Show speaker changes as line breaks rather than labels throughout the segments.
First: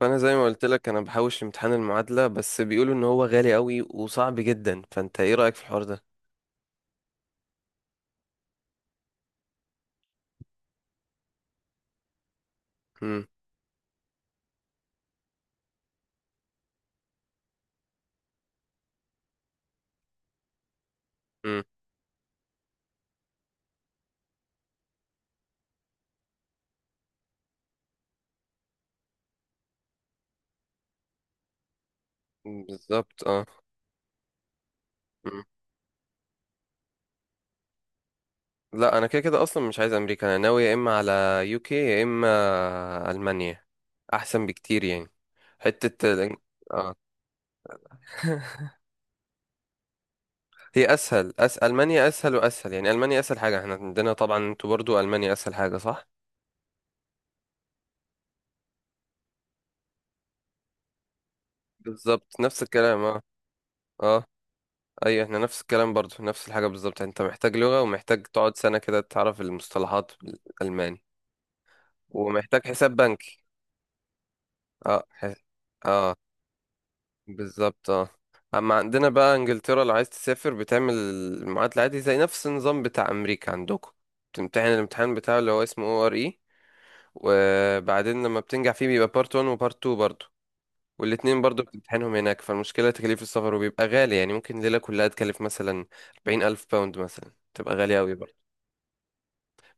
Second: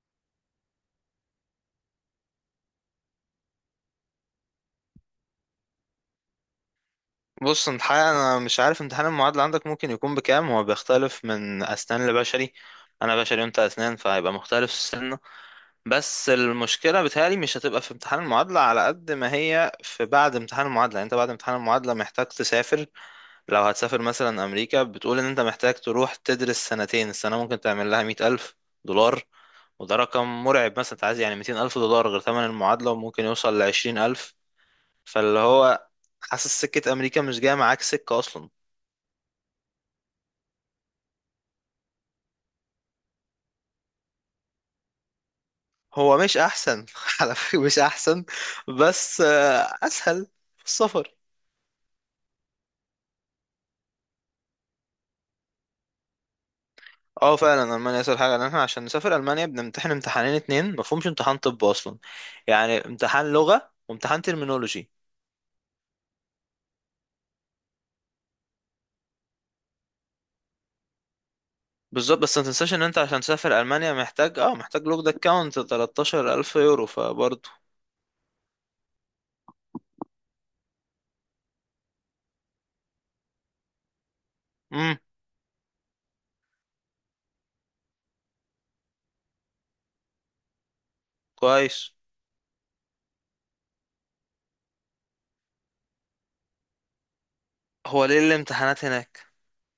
فانا زي ما قلت لك انا بحوش امتحان المعادله، بس بيقولوا ان هو غالي قوي وصعب جدا. فانت ايه رايك في الحوار ده؟
بص، انت حقيقة انا مش عارف امتحان المعادلة عندك ممكن يكون بكام. هو بيختلف من اسنان لبشري. انا
امم.
بشري وانت اسنان فهيبقى مختلف السنة. بس المشكلة بتهيألي مش هتبقى في امتحان المعادلة على قد ما هي في بعد امتحان المعادلة، يعني انت بعد امتحان
امم.
المعادلة محتاج تسافر. لو هتسافر مثلا امريكا، بتقول ان انت محتاج تروح تدرس سنتين، السنة ممكن تعمل لها 100,000 دولار. وده رقم مرعب، مثلا انت عايز يعني 200,000 دولار غير ثمن المعادلة،
بالظبط،
وممكن
اه.
يوصل لعشرين الف. فاللي
مم.
هو حاسس سكة أمريكا مش جاية معاك سكة أصلا.
لا، انا كده كده اصلا مش عايز امريكا، انا ناوي يا اما على يوكي يا اما المانيا، احسن بكتير يعني. حته
هو
الإن-
مش أحسن
اه.
على فكرة، مش أحسن. بس أسهل في
هي
السفر.
اسهل المانيا اسهل واسهل، يعني المانيا اسهل حاجه احنا عندنا، طبعا انتوا برضو المانيا اسهل حاجه، صح؟
اه، فعلا ألمانيا أسهل حاجة، لأن احنا عشان نسافر ألمانيا بنمتحن امتحانين اتنين، مفهومش امتحان طب أصلا.
بالظبط، نفس
يعني
الكلام. اه،
امتحان لغة وامتحان
اه.
ترمينولوجي.
اي احنا نفس الكلام برضو، نفس الحاجة بالظبط. انت محتاج لغة ومحتاج تقعد سنة كده تعرف المصطلحات الألماني.
بالظبط، بس ما
ومحتاج
تنساش ان
حساب
انت عشان
بنكي.
تسافر ألمانيا محتاج محتاج
اه،
لوك ده كاونت
اه،
13,000 يورو فبرضه.
بالظبط، اه. اما عندنا بقى انجلترا، لو عايز تسافر بتعمل المعادلة عادي زي نفس النظام بتاع امريكا عندكم. بتمتحن
امم،
الامتحان بتاعه اللي هو اسمه او ار اي، وبعدين لما بتنجح فيه بيبقى بارت 1 وبارت 2 برضو، والاتنين برضو
كويس.
بتمتحنهم هناك. فالمشكلة تكاليف السفر وبيبقى غالي، يعني ممكن ليلة كلها تكلف مثلا 40,000 باوند، مثلا تبقى غالية
هو
أوي.
ليه الامتحانات هناك؟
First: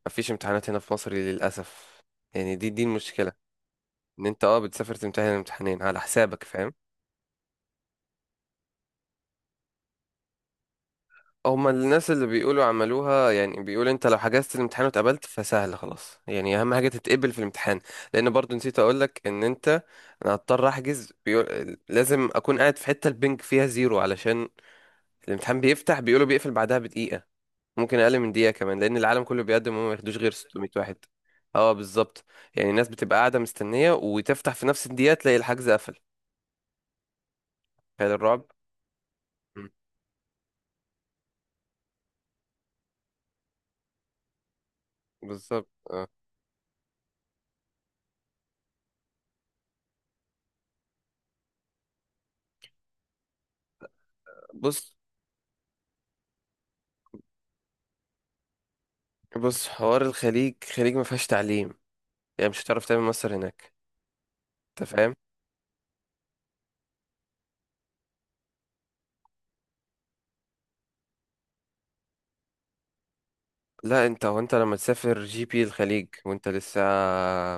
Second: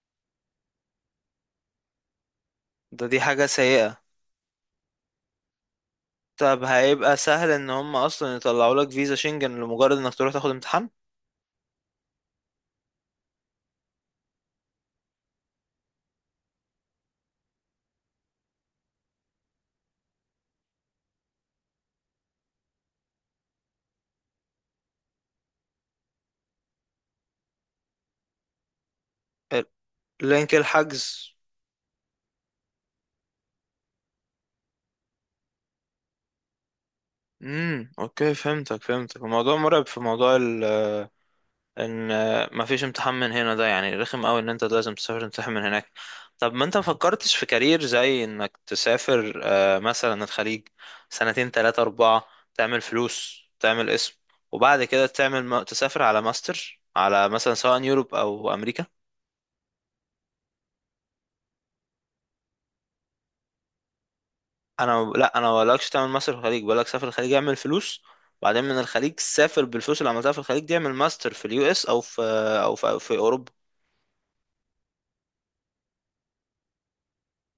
مفيش امتحانات هنا في مصر للأسف، يعني دي
ده دي
المشكلة،
حاجة سيئة.
ان انت بتسافر تمتحن الامتحانين على حسابك،
طب
فاهم؟
هيبقى سهل ان هم اصلا يطلعوا لك فيزا شنجن لمجرد انك تروح تاخد امتحان؟
هما الناس اللي بيقولوا عملوها، يعني بيقول انت لو حجزت الامتحان واتقبلت فسهل خلاص، يعني اهم حاجة تتقبل في الامتحان. لان برضو نسيت اقولك ان انت، انا هضطر احجز، لازم اكون قاعد في حتة البنك فيها زيرو علشان الامتحان بيفتح، بيقولوا بيقفل بعدها بدقيقة، ممكن اقل من دقيقه كمان، لان العالم كله بيقدم وما ياخدوش غير
لينك
600 واحد.
الحجز.
اه بالظبط. يعني الناس بتبقى قاعده مستنيه، وتفتح في نفس الدقيقه تلاقي الحجز قفل.
امم،
تخيل
اوكي
الرعب.
فهمتك فهمتك. الموضوع
مم.
مرعب في موضوع ال ان مفيش امتحان من هنا. ده يعني رخم قوي ان انت لازم تسافر تمتحن من
بالظبط،
هناك.
اه.
طب ما انت مفكرتش في كارير زي انك تسافر مثلا الخليج؟ سنتين، تلاتة، اربعة، تعمل فلوس، تعمل اسم، وبعد
بص،
كده تسافر على ماستر على، مثلا، سواء يوروب او امريكا.
بص، حوار الخليج، الخليج ما فيهاش تعليم، يعني مش هتعرف تعمل مصر هناك، انت
انا
فاهم.
لا، انا بقولكش تعمل ماستر في الخليج، بقولك سافر الخليج اعمل فلوس، وبعدين من الخليج سافر بالفلوس اللي عملتها في الخليج دي اعمل ماستر في اليو اس او في او في اوروبا.
لا، انت، هو انت لما تسافر جي بي الخليج وانت لسه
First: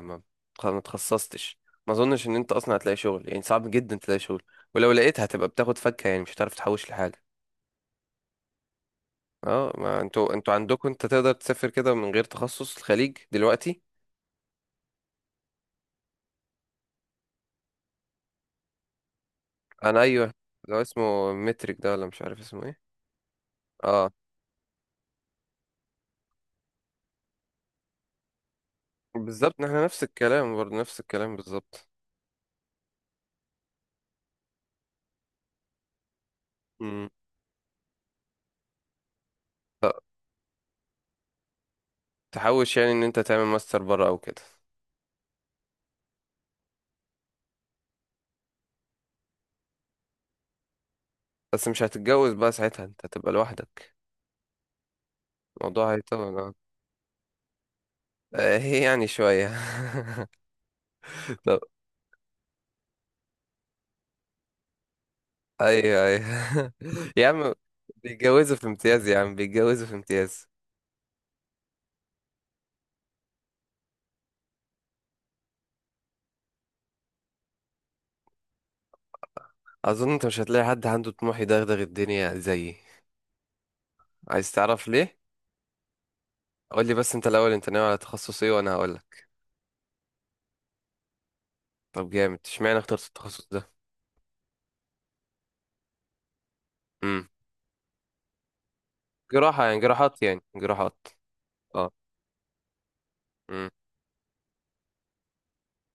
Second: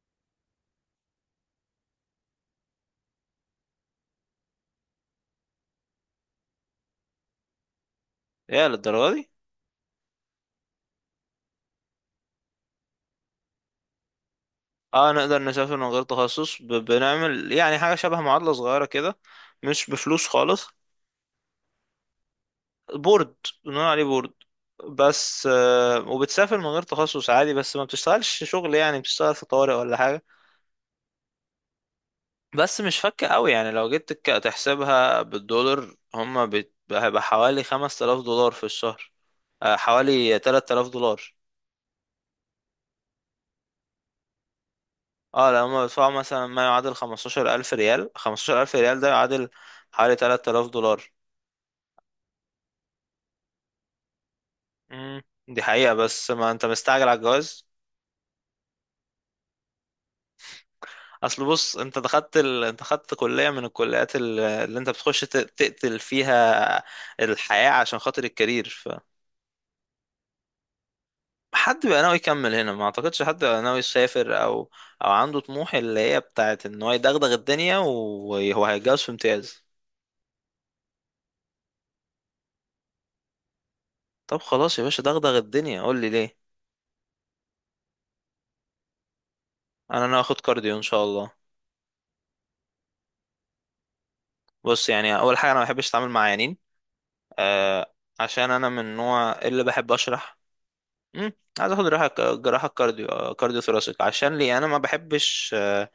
ما ما اتخصصتش، ما اظنش ان انت اصلا هتلاقي شغل، يعني صعب جدا تلاقي شغل. ولو لقيت هتبقى بتاخد فكه، يعني مش هتعرف تحوش لحاجه.
يا للدرجه دي!
اه، ما انتوا، عندكم انت تقدر تسافر كده من غير تخصص، الخليج دلوقتي.
اه، نقدر نسافر من غير تخصص، بنعمل يعني حاجه شبه معادله صغيره كده. مش
انا
بفلوس
ايوه.
خالص.
لو اسمه مترك ده، ولا مش عارف اسمه ايه.
بورد. بنقول عليه
اه،
بورد. بس وبتسافر من غير تخصص عادي، بس ما بتشتغلش شغل، يعني بتشتغل في
بالظبط،
طوارئ
احنا
ولا
نفس
حاجه.
الكلام برضه، نفس الكلام بالظبط.
بس مش فكة قوي، يعني لو جيت تحسبها بالدولار، هما
امم.
هيبقى حوالي 5,000 دولار في الشهر. حوالي 3,000 دولار.
تحوش يعني ان انت تعمل ماستر بره او كده.
اه، لو هما بيدفعوا مثلا ما يعادل 15,000 ريال، 15,000 ريال ده يعادل حوالي 3,000 دولار.
بس مش هتتجوز بقى ساعتها، انت هتبقى لوحدك.
امم دي
الموضوع
حقيقة، بس
هيطول،
ما
اه.
انت مستعجل على الجواز.
هي يعني شوية.
اصل
طب.
بص، انت خدت كلية من الكليات اللي انت بتخش تقتل
ايوه، ايوه،
فيها
يا عم.
الحياة عشان خاطر
بيتجوزوا في
الكارير.
امتياز يا عم، بيتجوزوا في امتياز.
حد بقى ناوي يكمل هنا؟ ما اعتقدش حد بقى ناوي يسافر او عنده طموح اللي هي بتاعت ان هو يدغدغ الدنيا وهو هيتجوز في امتياز.
اظن انت مش هتلاقي حد عنده طموح يدغدغ الدنيا زيي.
طب
عايز
خلاص يا
تعرف
باشا،
ليه؟
دغدغ الدنيا، قول لي ليه.
قول لي بس انت الاول، انت ناوي على تخصص ايه، وانا هقول لك.
انا ناوي اخد كارديو ان شاء الله.
طب، جامد. اشمعنى اخترت التخصص ده؟
بص، يعني اول حاجه انا ما بحبش اتعامل مع عيانين.
امم.
آه عشان انا من النوع اللي
جراحه، يعني
بحب
جراحات
اشرح.
يعني جراحات.
امم عايز اخد
اه.
جراحه، جراحه كارديو، كارديو
امم.
ثوراسيك. عشان ليه؟ انا ما بحبش.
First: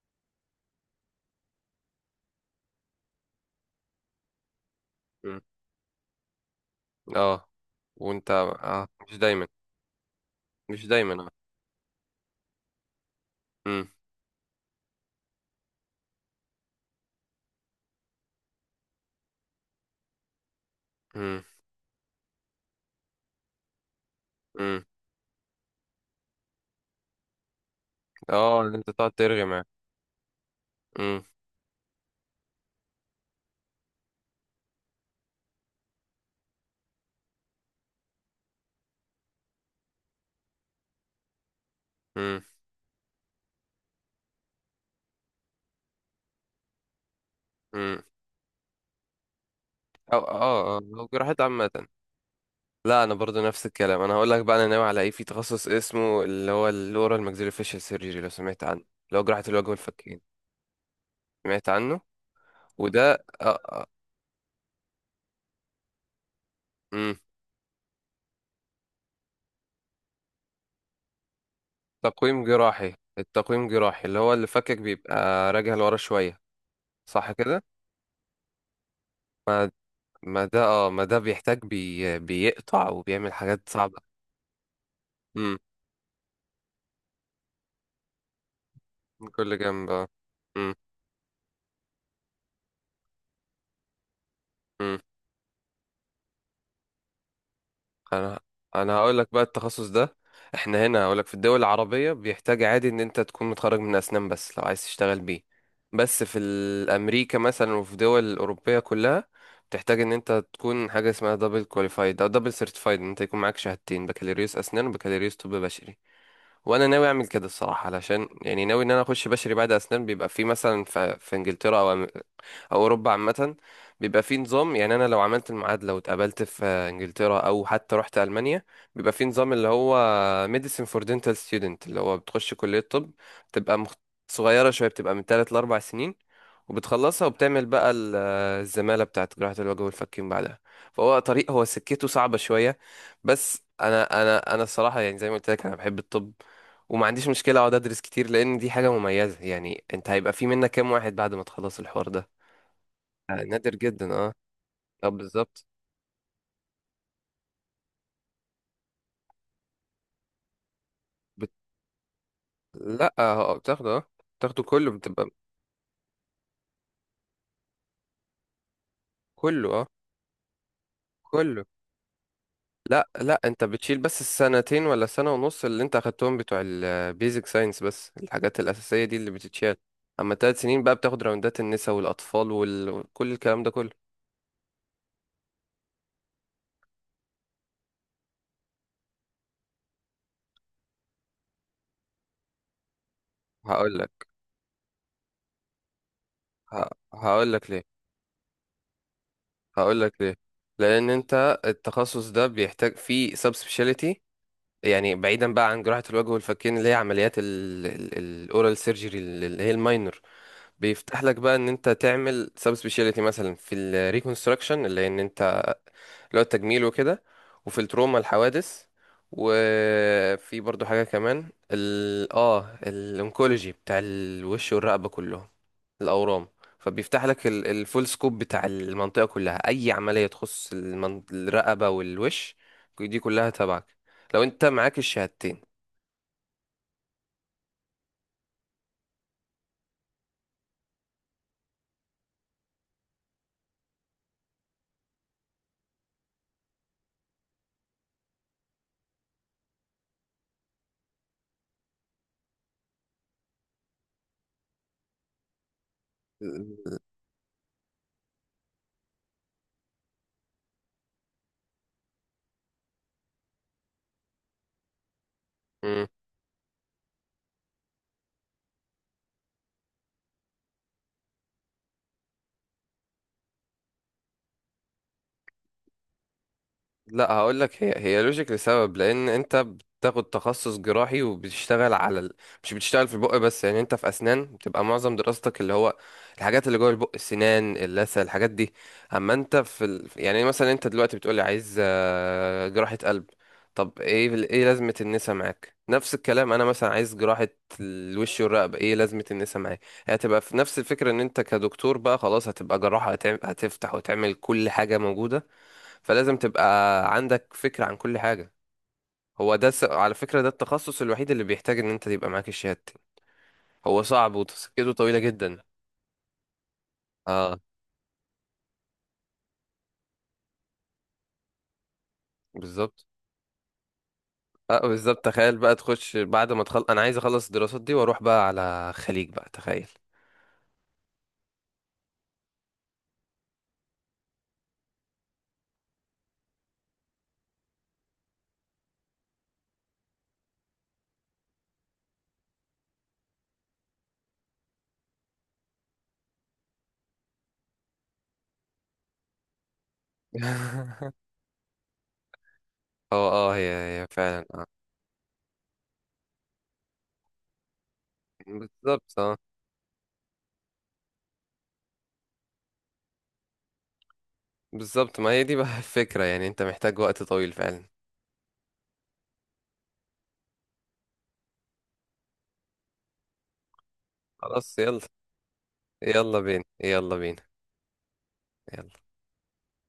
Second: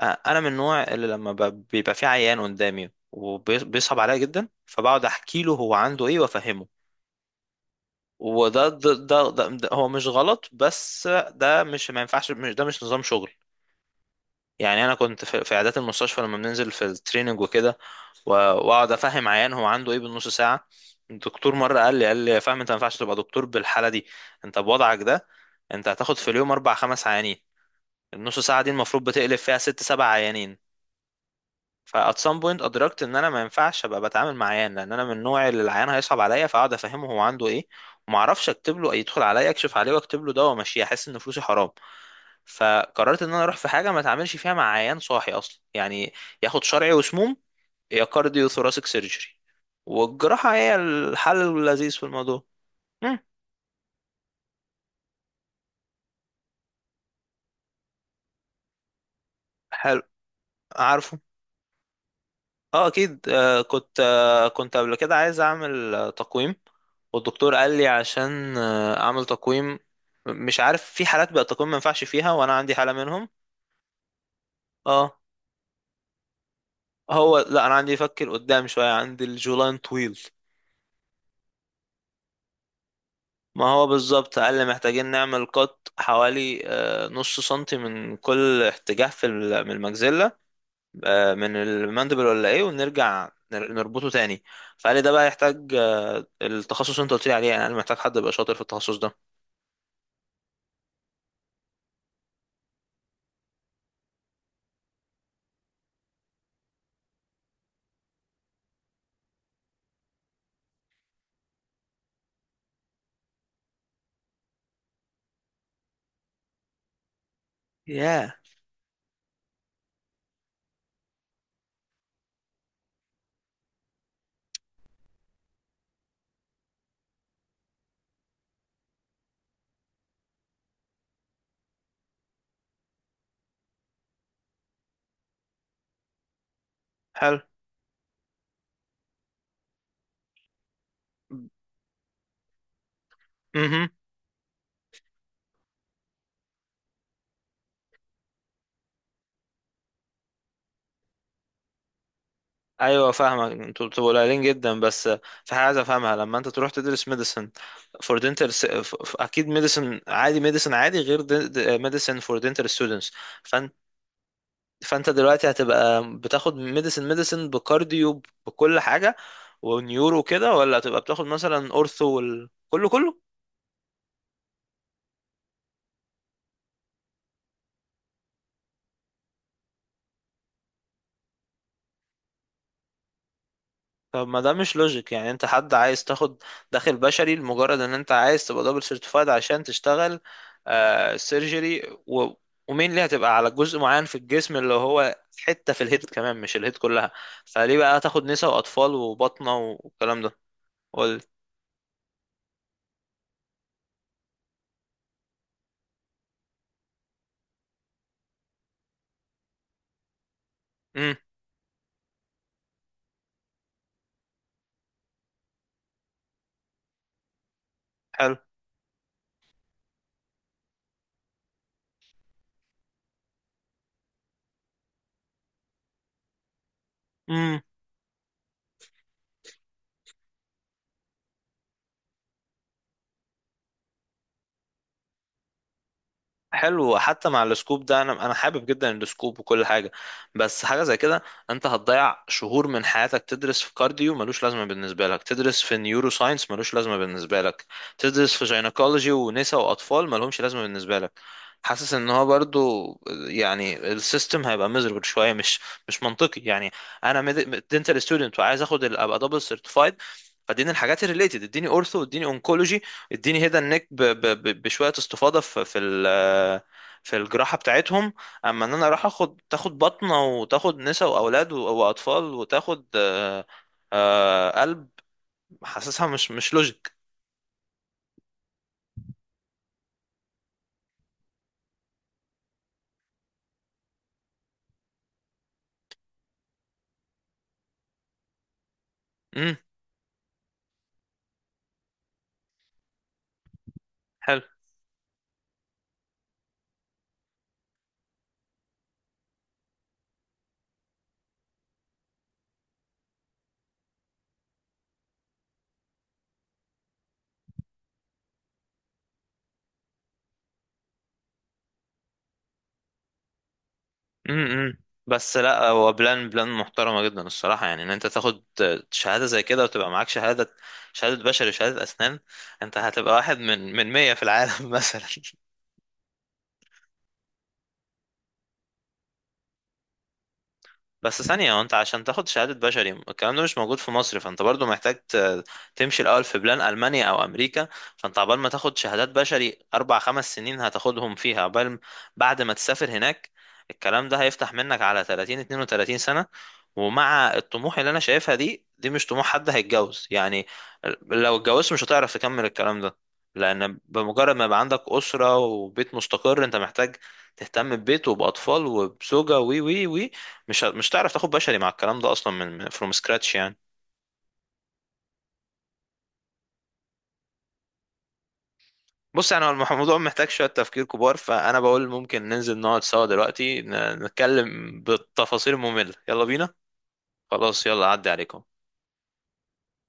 انا من النوع اللي لما بيبقى في عيان قدامي وبيصعب عليا جدا، فبقعد
امم.
احكي له هو عنده ايه وافهمه.
اه. وانت،
وده ده,
مش
ده,
دايما.
ده, ده هو مش غلط،
مش
بس
دايما، اه.
ده مش، ما ينفعش، مش، ده مش نظام شغل.
امم.
يعني انا كنت في عيادات المستشفى لما بننزل في التريننج وكده، واقعد افهم عيان هو عنده ايه بالنص ساعه.
امم.
الدكتور مره قال لي يا فاهم، انت ما ينفعش تبقى دكتور بالحاله دي. انت
امم.
بوضعك ده، انت هتاخد في اليوم اربع خمس عيانين. النص
اه،
ساعه دي
ان انت
المفروض
تقعد
بتقلب
ترغي
فيها
معاه.
ست سبع عيانين.
امم.
فات سام بوينت، ادركت ان انا ما ينفعش ابقى بتعامل مع عيان، لان انا من النوع اللي العيان هيصعب عليا، فاقعد افهمه هو عنده ايه وما اعرفش اكتب له. يدخل عليا اكشف عليه واكتب له دواء وامشيه، احس ان فلوسي حرام.
امم.
فقررت ان انا اروح في حاجه ما اتعاملش فيها مع عيان صاحي اصلا يعني. ياخد شرعي وسموم،
امم.
يا كارديو ثوراسيك سيرجري.
او
والجراحه هي
اه اه لو
الحل
جراحات عامه.
اللذيذ في الموضوع.
لا، انا
مم.
برضو نفس الكلام. انا هقول لك بقى انا ناوي على ايه. في تخصص اسمه، اللي هو الاورال ماكسيلو فيشل سيرجري، لو سمعت عنه، اللي هو جراحه الوجه
حلو.
والفكين.
عارفه.
سمعت عنه.
اه،
وده
اكيد. آه،
اه.
كنت آه، كنت قبل كده عايز اعمل تقويم.
امم.
والدكتور قال لي عشان اعمل تقويم. مش عارف، في حالات بقى التقويم ما ينفعش فيها
تقويم
وانا عندي حالة
جراحي،
منهم.
التقويم جراحي اللي هو اللي فكك بيبقى
اه.
راجع لورا شوية، صح
هو
كده؟
لا، انا عندي يفكر قدام شوية، عندي
ما
الجولاين طويل.
ما ده بيحتاج بيقطع وبيعمل
ما
حاجات
هو
صعبة.
بالظبط، قال لي محتاجين نعمل
امم.
قط حوالي نص سنتي من كل اتجاه في
من كل
من
جنب، اه.
المجزلة.
مم،
من المندبل ولا ايه، ونرجع نربطه تاني. فقال
مم.
لي ده بقى يحتاج التخصص اللي انت قلت لي عليه، يعني انا محتاج حد يبقى
انا
شاطر في التخصص
انا
ده.
هقول لك بقى التخصص ده. احنا هنا هقول لك في الدول العربية بيحتاج عادي ان انت تكون متخرج من اسنان بس، لو عايز تشتغل بيه. بس في امريكا مثلا وفي دول الاوروبية كلها، بتحتاج ان انت تكون حاجة اسمها دبل كواليفايد او دبل سيرتيفايد، ان انت يكون معاك شهادتين، بكالوريوس اسنان وبكالوريوس طب بشري. وانا ناوي اعمل كده الصراحة، علشان
ياه.
يعني ناوي ان انا اخش بشري بعد اسنان. بيبقى في مثلا، في انجلترا او اوروبا عامه، بيبقى في نظام. يعني انا لو عملت المعادله واتقابلت في انجلترا، او حتى رحت المانيا، بيبقى في نظام، اللي هو ميديسين فور دينتال ستودنت، اللي هو بتخش كليه طب، بتبقى صغيره شويه، بتبقى من 3 ل 4 سنين، وبتخلصها
حلو.
وبتعمل بقى الزماله بتاعت جراحه الوجه والفكين بعدها. فهو طريق، هو سكته صعبه شويه. بس
امم
انا، انا الصراحه، يعني زي ما قلت لك، انا بحب الطب، وما عنديش مشكله اقعد ادرس كتير، لان دي حاجه مميزه. يعني انت هيبقى في منك كام واحد بعد ما تخلص الحوار ده.
ايوه،
آه،
فاهمك.
نادر
انتوا بتبقوا
جدا، اه.
قليلين جدا بس.
اه،
في حاجه
بالظبط.
عايز افهمها. لما انت تروح تدرس ميديسن فور دنتال، اكيد ميديسن عادي، ميديسن عادي غير
بت...
ميديسن فور دنتال ستودنتس.
لا،
فانت
بتاخده، بتاخده كله،
فانت
بتبقى
دلوقتي هتبقى بتاخد ميديسن بكارديو بكل حاجه
كله، اه،
ونيورو كده، ولا هتبقى بتاخد
كله.
مثلا اورثو كله
لا،
كله؟
لا، انت بتشيل بس السنتين، ولا سنة ونص، اللي انت اخدتهم بتوع البيزك ساينس، بس الحاجات الأساسية دي اللي بتتشال. اما 3 سنين بقى بتاخد راوندات النساء والأطفال وكل الكلام ده كله.
طب، ما ده مش لوجيك، يعني انت حد عايز تاخد داخل بشري لمجرد ان انت عايز تبقى دبل سيرتيفايد عشان تشتغل سيرجري، و... ومين، اللي هتبقى على جزء
هقول
معين في
لك،
الجسم اللي هو حتة في الهيد كمان مش الهيد كلها.
هقول لك
فليه
ليه.
بقى تاخد نساء واطفال وبطنة
هقول لك
والكلام
ليه.
ده؟
لأن
قول.
انت التخصص ده بيحتاج فيه سب سبيشاليتي. يعني بعيدا بقى عن جراحة الوجه والفكين، اللي هي عمليات الاورال سيرجري، اللي هي الماينر،
امم.
بيفتح لك بقى ان انت تعمل سب سبيشاليتي، مثلا في الريكونستراكشن، اللي هي ان انت اللي هو التجميل وكده، وفي التروما الحوادث، وفي برضو حاجة كمان، ال اه الانكولوجي بتاع الوش والرقبة كلهم، الاورام. فبيفتح لك
حلو.
الفول سكوب بتاع المنطقة كلها، اي عملية تخص الرقبة والوش، دي كلها تبعك، لو انت معاك الشهادتين.
حلو حتى مع السكوب ده، انا حابب جدا السكوب وكل حاجه، بس حاجه زي كده، انت هتضيع شهور من حياتك تدرس في كارديو ملوش لازمه بالنسبه لك، تدرس في نيورو ساينس ملوش لازمه بالنسبه لك، تدرس في جينيكولوجي ونساء واطفال ملهمش لازمه بالنسبه لك. حاسس ان هو برضو، يعني السيستم هيبقى مزربل شويه، مش منطقي يعني.
مم.
انا دنتال ستودنت، وعايز ابقى دبل سيرتيفايد، فاديني الحاجات الريليتد، اديني اورثو، اديني اونكولوجي، اديني هيدا النك بشويه استفاضه في في الجراحه بتاعتهم. اما ان انا اروح اخد تاخد بطنه وتاخد نساء واولاد واطفال وتاخد قلب، حاسسها مش لوجيك.
لا، هقول لك، هي لوجيك، لسبب. لان انت بتاخد تخصص جراحي، وبتشتغل على مش بتشتغل في البق بس، يعني انت في اسنان بتبقى معظم دراستك اللي هو الحاجات اللي جوه البق، السنان، اللثه، الحاجات دي. اما انت
امم.
في يعني مثلا انت دلوقتي بتقولي عايز جراحه قلب، طب ايه
حلو.
ايه لازمه النسا معاك. نفس الكلام، انا مثلا عايز جراحه الوش والرقبه، ايه لازمه النسا معايا. هتبقى في نفس الفكره، ان انت كدكتور بقى خلاص هتبقى جراحه، هتفتح وتعمل كل حاجه موجوده، فلازم تبقى عندك فكرة عن كل حاجة. هو ده على فكرة ده التخصص الوحيد اللي بيحتاج ان انت تبقى معاك الشهادتين. هو صعب
امم
وتسكته طويلة
بس
جدا.
لا، هو بلان بلان محترمه جدا
اه،
الصراحه، يعني ان انت تاخد شهاده زي كده وتبقى معاك شهاده، شهاده بشري وشهاده اسنان. انت
بالظبط.
هتبقى واحد من 100 في العالم
اه،
مثلا.
بالظبط، تخيل بقى تخش بعد ما انا عايز اخلص الدراسات دي واروح بقى على خليج، بقى تخيل.
بس ثانية، وانت عشان تاخد شهادة بشري الكلام ده مش موجود في مصر، فانت برضو محتاج تمشي الأول في بلان ألمانيا أو أمريكا. فانت عقبال ما تاخد شهادات بشري أربع خمس سنين هتاخدهم فيها، بعد ما تسافر هناك. الكلام ده هيفتح منك على 30 32 سنة. ومع الطموح اللي أنا شايفها دي مش طموح حد هيتجوز يعني. لو اتجوزت مش هتعرف تكمل الكلام ده،
اه، اه، هي،
لأن
هي
بمجرد ما
فعلا،
يبقى
اه.
عندك أسرة وبيت مستقر انت محتاج تهتم ببيت وبأطفال
بالظبط، اه،
وبزوجة وي وي وي. مش هتعرف تاخد بشري مع الكلام ده اصلا من فروم سكراتش يعني.
بالظبط. ما هي دي بقى الفكرة، يعني انت محتاج وقت طويل فعلا.
بص، يعني هو الموضوع محتاج شويه تفكير كبار، فانا بقول ممكن ننزل نقعد سوا دلوقتي
خلاص،
نتكلم
يلا.
بالتفاصيل الممله. يلا
يلا
بينا.
بينا، يلا بينا.
خلاص، يلا عدي عليكم.
يلا.